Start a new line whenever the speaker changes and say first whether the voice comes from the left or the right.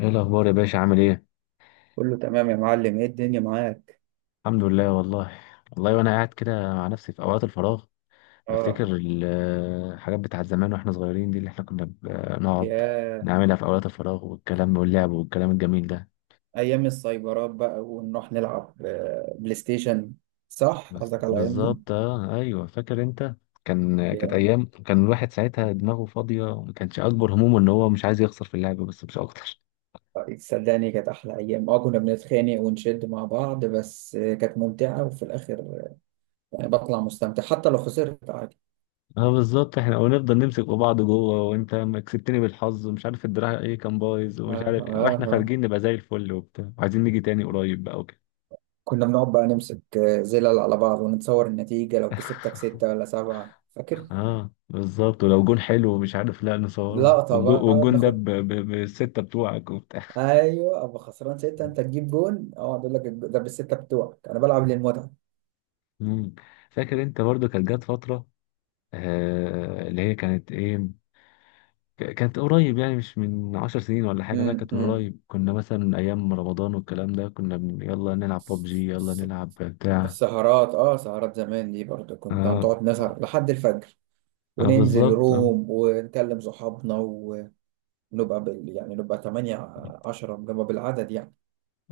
left: ايه الاخبار يا باشا، عامل ايه؟
right: كله تمام يا معلم، ايه الدنيا معاك؟
left: الحمد لله والله. والله، وانا قاعد كده مع نفسي في اوقات الفراغ،
right: اه.
left: بفتكر الحاجات بتاعت زمان واحنا صغيرين دي، اللي احنا كنا بنقعد
right: يا
left: نعملها في اوقات الفراغ، والكلام واللعب والكلام الجميل ده.
right: ايام السايبرات بقى ونروح نلعب بلاي ستيشن. صح، قصدك على الايام دي.
left: بالظبط، اه، ايوه، فاكر انت. كانت
right: يا
left: ايام، كان الواحد ساعتها دماغه فاضيه وما كانش اكبر همومه ان هو مش عايز يخسر في اللعب، بس مش اكتر.
right: صدقني كانت احلى ايام. اه كنا بنتخانق ونشد مع بعض، بس كانت ممتعة، وفي الاخر يعني بطلع مستمتع حتى لو خسرت، عادي.
left: اه، بالظبط، احنا ونفضل نمسك في بعض جوه، وانت ما كسبتني بالحظ ومش عارف الدراع ايه كان بايظ ومش
right: آه
left: عارف إيه،
right: آه
left: واحنا
right: آه.
left: خارجين نبقى زي الفل وبتاع، وعايزين نيجي تاني قريب بقى وكده.
right: كنا بنقعد بقى نمسك زلل على بعض ونتصور النتيجة، لو كسبتك ستة ولا سبعة فاكر؟
left: اه، بالظبط، ولو جون حلو ومش عارف لا نصوره،
right: لقطة بقى
left: والجون ده
right: بناخد.
left: بالستة بتوعك وبتاع.
right: ايوه، ابقى خسران سته، انت تجيب جون، اقعد اقول لك ده بالسته بتوعك، انا بلعب للمتعه.
left: مم. فاكر انت برضو كانت جت فترة، اللي هي كانت ايه، كانت قريب يعني مش من 10 سنين ولا حاجة، لا كانت من
right: أمم.
left: قريب، كنا مثلا ايام رمضان والكلام ده كنا يلا نلعب ببجي يلا
right: الس-
left: نلعب بتاع.
right: السهرات. اه، سهرات زمان دي برضه كنت
left: اه،
right: هنقعد نسهر لحد الفجر، وننزل
left: بالظبط آه.
right: روم ونكلم صحابنا ونبقى يعني نبقى 8 10، نبقى بالعدد يعني.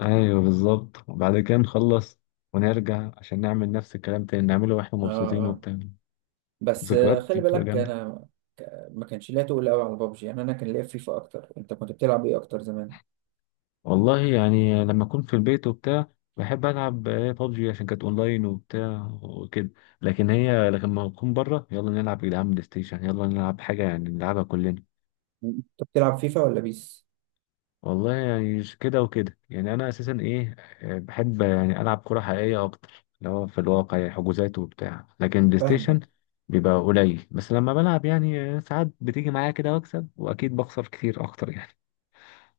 left: ايوه بالظبط، وبعد كده نخلص ونرجع عشان نعمل نفس الكلام تاني نعمله واحنا
right: اه
left: مبسوطين
right: اه.
left: وبتاع.
right: بس
left: ذكريات دي
right: خلي
left: بتبقى
right: بالك
left: جامدة.
right: انا ما كانش ليا تقول قوي على بابجي. يعني انا كان ليا في فيفا اكتر، انت كنت بتلعب ايه اكتر زمان؟
left: والله يعني لما اكون في البيت وبتاع بحب العب بابجي عشان كانت اونلاين وبتاع وكده، لكن لما اكون بره يلا نلعب يا جدعان بلاي ستيشن، يلا نلعب حاجة يعني نلعبها كلنا.
right: انت بتلعب فيفا ولا بيس؟
left: والله يعني كده وكده، يعني انا اساسا ايه، بحب يعني العب كرة حقيقية اكتر اللي هو في الواقع يعني، حجوزات وبتاع، لكن بلاي ستيشن
right: فاهم.
left: بيبقى قليل. بس لما بلعب يعني ساعات بتيجي معايا كده واكسب، واكيد بخسر كتير اكتر يعني.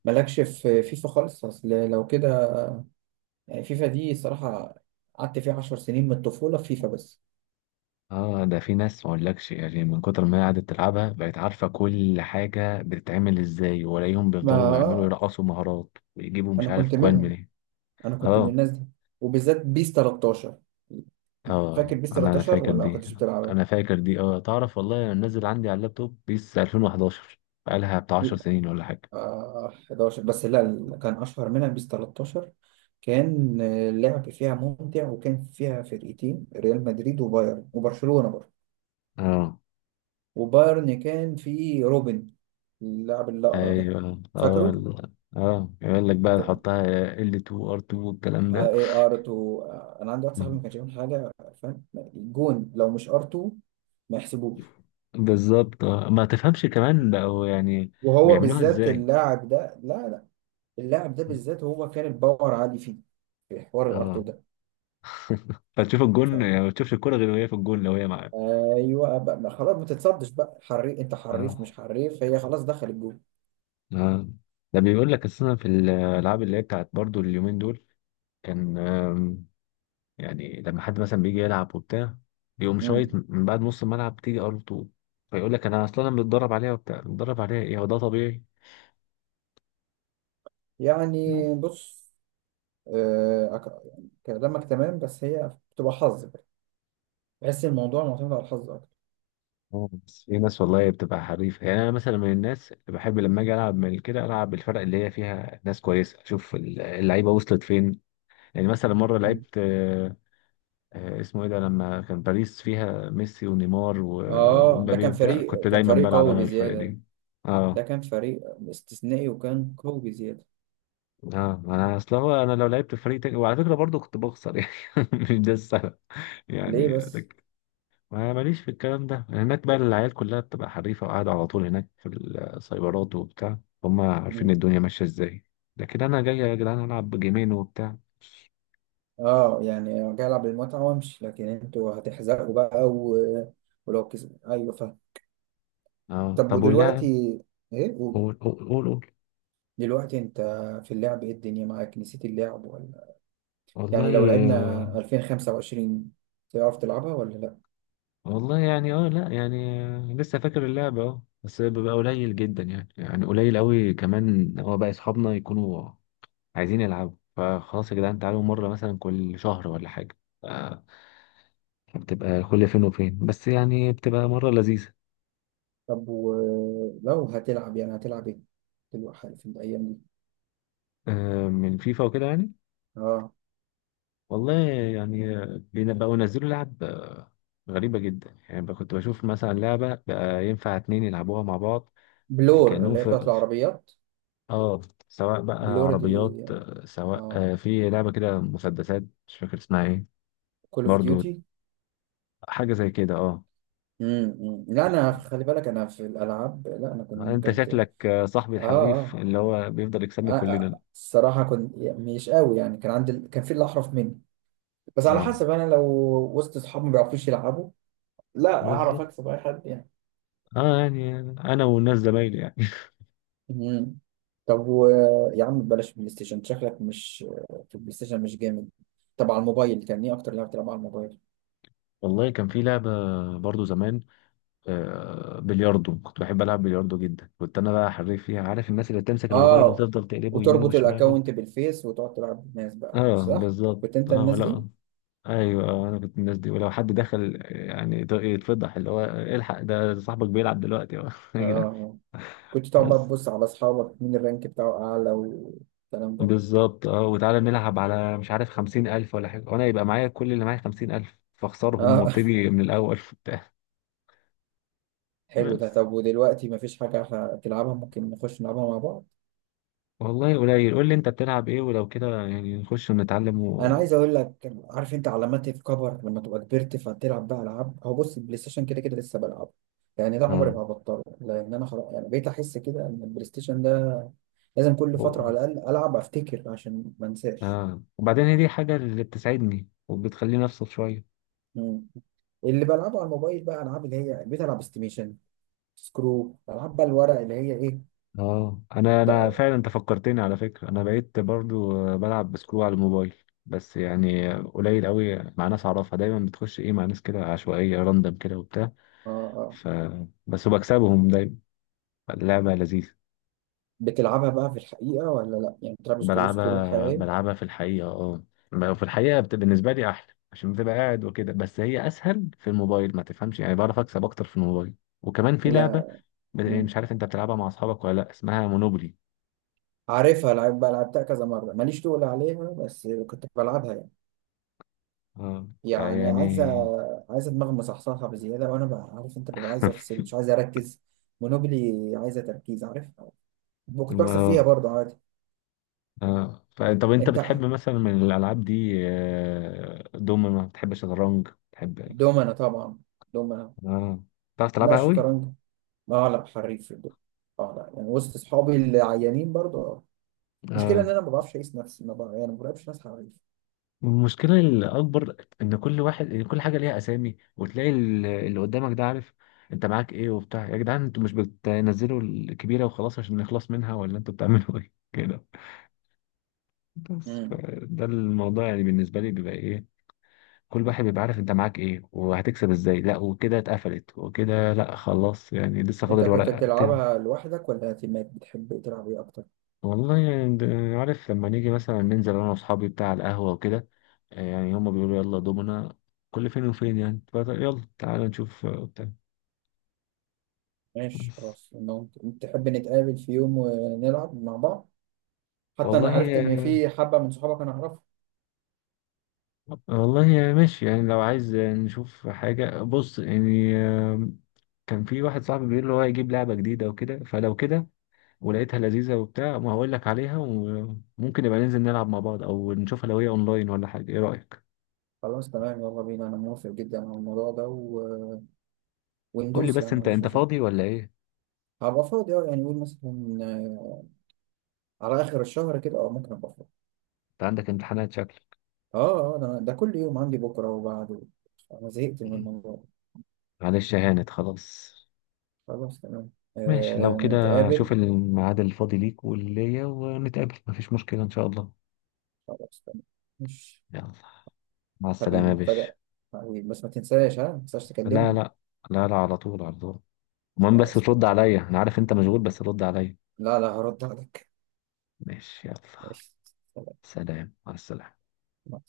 right: مالكش في فيفا خالص اصل لو كده، يعني فيفا دي صراحة قعدت فيها عشر سنين من الطفولة، في فيفا بس.
left: اه، ده في ناس ما اقولكش يعني، من كتر ما هي قعدت تلعبها بقت عارفة كل حاجة بتتعمل ازاي، والاقيهم
right: ما
left: بيفضلوا يعملوا يرقصوا مهارات ويجيبوا مش
right: انا
left: عارف
right: كنت
left: كوان
right: منهم،
left: منين.
right: انا كنت من
left: اه،
right: الناس دي، وبالذات بيس 13.
left: اه،
right: فاكر بيس
left: انا
right: 13
left: فاكر
right: ولا ما
left: دي.
right: كنتش بتلعبها؟
left: انا فاكر دي، اه، تعرف والله انا نزل عندي على اللابتوب بيس 2011، بقالها بتاع 10 سنين ولا حاجه.
right: آه 11، بس لا، اللي كان اشهر منها بيس 13. كان اللعب فيها ممتع، وكان فيها فرقتين، ريال مدريد وبايرن، وبرشلونة برضه.
left: اه،
right: وبايرن كان فيه روبن، اللاعب الأقرع ده،
left: ايوه،
right: فاكره؟
left: يقول لك بقى تحطها L2 R2 والكلام
right: اه،
left: ده.
right: ايه ار 2. انا عندي واحد صاحبي
left: مم.
right: ما كانش يعمل حاجه، فاهم الجون لو مش ار 2 ما يحسبوش.
left: بالظبط آه. ما تفهمش كمان بقوا يعني
right: وهو
left: بيعملوها
right: بالذات
left: ازاي.
right: اللاعب ده، لا لا، اللاعب ده بالذات هو كان الباور عالي فيه، في حوار الار
left: اه،
right: 2 ده.
left: فتشوف الجون
right: ف-
left: يعني، ما تشوفش الكرة غير وهي في الجون لو هي معاه.
right: ايوه بقى، ما خلاص، ما تتصدش بقى، حريف انت حريف مش
left: اه،
right: حريف، هي خلاص دخل الجون.
left: اه، ده بيقول لك السنة في الألعاب اللي هي بتاعت برضو اليومين دول، كان يعني لما حد مثلا بيجي يلعب وبتاع، يقوم
right: مم.
left: شايط من بعد نص الملعب تيجي ار 2. فيقول لك انا اصلا متدرب عليها وبتاع، متدرب عليها، ايه هو ده طبيعي.
right: يعني
left: مم.
right: بص، يعني كلامك تمام، بس هي بتبقى حظ بقى. بحس الموضوع معتمد على الحظ اكتر.
left: اه، بس في ناس والله بتبقى حريفة، يعني أنا مثلا من الناس اللي بحب لما أجي ألعب من كده ألعب بالفرق اللي هي فيها ناس كويسة، أشوف اللعيبة وصلت فين. يعني مثلا مرة
right: مم.
left: لعبت، اسمه إيه ده، لما كان باريس فيها ميسي ونيمار
right: اه، ده
left: ومبابي
right: كان
left: وبتاع، كنت
right: فريق كان
left: دايما
right: فريق
left: بلعب
right: قوي
left: أنا بالفرق
right: بزياده،
left: دي.
right: ده
left: أه،
right: كان فريق استثنائي وكان قوي بزيادة.
left: اه، انا اصل هو انا لو لعبت في فريق تاني، وعلى فكره برضو كنت بخسر يعني. مش ده السبب
right: ليه
left: يعني
right: بس؟
left: لك. ما ماليش في الكلام ده، هناك بقى العيال كلها بتبقى حريفه وقاعده على طول هناك في السايبرات وبتاع، هم عارفين
right: مم.
left: الدنيا ماشيه ازاي. لكن انا جاي يا جدعان العب جيمين وبتاع.
right: اه، يعني جاي العب بالمتعة وامشي، لكن انتوا هتحزقوا بقى ولو كسب، ايوه فاهم.
left: اه،
right: طب
left: طب واللاعب،
right: ودلوقتي، ايه قول.
left: قول، قول، قول، قول.
right: دلوقتي انت في اللعب، ايه الدنيا معاك؟ نسيت اللعب ولا
left: والله،
right: يعني، لو لعبنا
left: آه،
right: 2025 تعرف تلعبها ولا لا؟
left: والله يعني، اه، لا يعني، لسه فاكر اللعبة، اه، بس بيبقى قليل جدا يعني، يعني قليل قوي، كمان هو بقى اصحابنا يكونوا عايزين يلعبوا فخلاص يا جدعان تعالوا مرة مثلا كل شهر ولا حاجة. آه، بتبقى كل فين وفين، بس يعني بتبقى مرة لذيذة.
right: طب ولو هتلعب، يعني هتلعب ايه دلوقتي في الايام دي؟
left: آه، من فيفا وكده يعني.
right: اه،
left: والله يعني، بقوا ينزلوا لعب، غريبة جدا يعني، بقى كنت بشوف مثلا لعبة بقى ينفع اتنين يلعبوها مع بعض، آه،
right: بلور،
left: كأنهم
right: اللي هي بتاعت
left: في
right: العربيات.
left: اه، سواء بقى
right: بلور دي.
left: عربيات، سواء
right: اه،
left: في لعبة كده مسدسات مش فاكر اسمها ايه.
right: كول اوف
left: برضو
right: ديوتي.
left: حاجة زي كده اه.
right: أمم. لا، انا خلي بالك، انا في الالعاب، لا، انا كنت
left: انت
right: كنت اه.
left: شكلك صاحبي الحريف
right: اه
left: اللي هو بيفضل يكسبنا كلنا.
right: الصراحه كنت يعني مش قوي، يعني كان عندي كان في اللي احرف مني. بس على
left: اه،
right: حسب، انا لو وسط اصحابي ما بيعرفوش يلعبوا، لا اعرف
left: بالظبط
right: اكسب اي حد يعني.
left: اه، يعني انا والناس زمايلي يعني.
right: امم طب يا عم بلاش بلاي ستيشن، أنت شكلك مش في البلاي ستيشن، مش جامد. طب على الموبايل، كان ايه اكتر لعبه تلعب على الموبايل؟
left: والله كان في لعبة برضو زمان، آه، بلياردو، كنت بحب العب بلياردو جدا، كنت انا بقى حريف فيها، عارف الناس اللي بتمسك الموبايل
right: اه،
left: وتفضل تقلبه يمين
right: وتربط
left: وشمال.
right: الاكونت بالفيس وتقعد تلعب بالناس بقى،
left: اه،
right: صح؟
left: بالظبط،
right: كنت انت
left: اه
right: الناس دي.
left: ولا، ايوه آه، انا كنت من الناس دي، ولو حد دخل يعني يتفضح، اللي هو الحق ده صاحبك بيلعب دلوقتي يا جدعان.
right: اه، كنت تقعد بقى
left: بس
right: تبص على اصحابك مين الرانك بتاعه اعلى والكلام ده.
left: بالظبط، اه، وتعالى نلعب على مش عارف 50,000 ولا حاجة، وأنا يبقى معايا كل اللي معايا 50,000، فأخسرهم
right: اه.
left: وأبتدي من الأول.
right: حلو ده.
left: بس
right: طب ودلوقتي مفيش حاجه تلعبها؟ ممكن نخش نلعبها مع بعض.
left: والله قليل، قول لي انت بتلعب ايه، ولو كده يعني نخش ونتعلم
right: انا
left: و،
right: عايز اقول لك، عارف انت علامات الكبر لما تبقى كبرت فتلعب بقى العاب. هو بص، البلاي ستيشن كده كده لسه بلعبه، يعني ده عمري
left: اه،
right: ما هبطله، لان انا خلاص يعني بقيت احس كده ان البلاي ستيشن ده لازم كل فتره
left: و...
right: على الاقل العب افتكر عشان ما انساش.
left: اه وبعدين هي دي حاجة اللي بتسعدني وبتخليني افصل شوية.
right: مم. اللي بلعبه على الموبايل بقى العاب، اللي هي بقيت العب استيميشن، سكرو، العاب بقى الورق اللي هي ايه.
left: اه، انا
right: طيب.
left: فعلا انت فكرتني على فكرة، انا بقيت برضو بلعب بسكرو على الموبايل. بس يعني قليل قوي، مع ناس اعرفها دايما بتخش ايه مع ناس كده عشوائية راندم كده وبتاع،
right: اه آه.
left: ف، بس وبكسبهم دايما. اللعبة لذيذة.
right: بتلعبها بقى في الحقيقة ولا لأ؟ يعني بتلعب سكرو، سكرو
left: بلعبها
right: الحقيقية.
left: بلعبها في الحقيقة اه. في الحقيقة بالنسبة لي أحلى، عشان بتبقى قاعد وكده، بس هي أسهل في الموبايل ما تفهمش يعني، بعرف أكسب أكتر في الموبايل. وكمان في لعبة،
right: لا.
left: يعني
right: مم.
left: مش عارف أنت بتلعبها مع أصحابك ولا لأ، اسمها مونوبولي.
right: عارفها، لعب بقى لعبتها كذا مرة، ماليش تقول عليها، بس كنت بلعبها يعني.
left: اه،
right: يعني
left: فيعني.
right: عايزة، عايزة دماغ مصحصحة بزيادة، وأنا بقى عارف أنت ببقى عايز أفصل، مش عايز أركز. مونوبلي عايزة تركيز، عارف. كنت بكسب فيها
left: اه،
right: برضه عادي.
left: اه، طب أنت
right: أنت
left: بتحب مثلا من الألعاب دي، آه، دومنا؟ بتحب شطرنج؟ بتحب،
right: دومنا طبعا. دومنا.
left: اه، بتعرف
right: لا،
left: تلعبها قوي؟
right: شطرنج. اه لا، حريف في الدومنة. اه لا يعني وسط أصحابي العيانين برضه، اه. المشكلة إن أنا ما بعرفش أقيس نفسي، ما بعرف يعني، ما بعرفش ناس حريف.
left: والمشكلة الأكبر إن كل واحد إن كل حاجة ليها أسامي، وتلاقي اللي قدامك ده عارف أنت معاك إيه وبتاع، يا جدعان أنتوا مش بتنزلوا الكبيرة وخلاص عشان نخلص منها، ولا أنتوا بتعملوا إيه كده؟ بس ده الموضوع يعني بالنسبة لي بيبقى إيه، كل واحد بيبقى عارف أنت معاك إيه وهتكسب إزاي، لا وكده اتقفلت وكده، لا خلاص يعني لسه
right: انت
left: فاضل
right: كنت
left: ورقة.
right: بتلعبها لوحدك ولا تيمات؟ بتحب تلعب ايه اكتر؟
left: والله يعني، عارف لما نيجي مثلا ننزل انا واصحابي بتاع القهوة وكده، آه، يعني هما بيقولوا يلا دومنا كل فين وفين، يعني يلا تعالى نشوف آه، بتاع.
right: ماشي
left: بس
right: خلاص، لو انت تحب نتقابل في يوم ونلعب مع بعض. حتى
left: والله
right: انا عرفت ان في حبة من صحابك انا اعرفهم.
left: والله ماشي، يعني لو عايز نشوف حاجة، بص يعني كان في واحد صاحبي بيقول لي هو هيجيب لعبة جديدة وكده، فلو كده ولقيتها لذيذة وبتاع ما هقول لك عليها، وممكن نبقى ننزل نلعب مع بعض او نشوفها لو هي اونلاين ولا حاجة، ايه رأيك؟
right: خلاص تمام، يلا بينا، انا موافق جدا على الموضوع ده
left: قول لي
right: وندوس
left: بس
right: يعني، ما
left: انت
right: عنديش
left: انت
right: مشاكل.
left: فاضي ولا ايه؟
right: هبقى فاضي اه، يعني قول مثلا على اخر الشهر كده، اه ممكن ابقى فاضي.
left: انت عندك امتحانات
right: اه اه، ده كل يوم عندي بكره وبعده، انا زهقت من
left: شكل؟
right: الموضوع ده.
left: معلش هانت خلاص،
right: خلاص تمام.
left: ماشي لو كده،
right: نتقابل.
left: شوف الميعاد الفاضي ليك واللي ليا ونتقابل، مفيش مشكلة إن شاء الله.
right: خلاص تمام. ماشي.
left: يلا، مع السلامة
right: حبيبي
left: يا باشا.
right: مفاجأة. حبيبي، بس ما تنساش، ها ما تنساش
left: لا
right: تكلمني.
left: لا، لا لا، على طول، على طول، المهم بس
right: خلاص
left: ترد
right: تمام.
left: عليا، أنا عارف أنت مشغول بس رد عليا.
right: لا لا، هرد عليك.
left: ماشي يلا،
right: ماشي. سلام.
left: سلام، مع السلامة.
right: مع السلامة.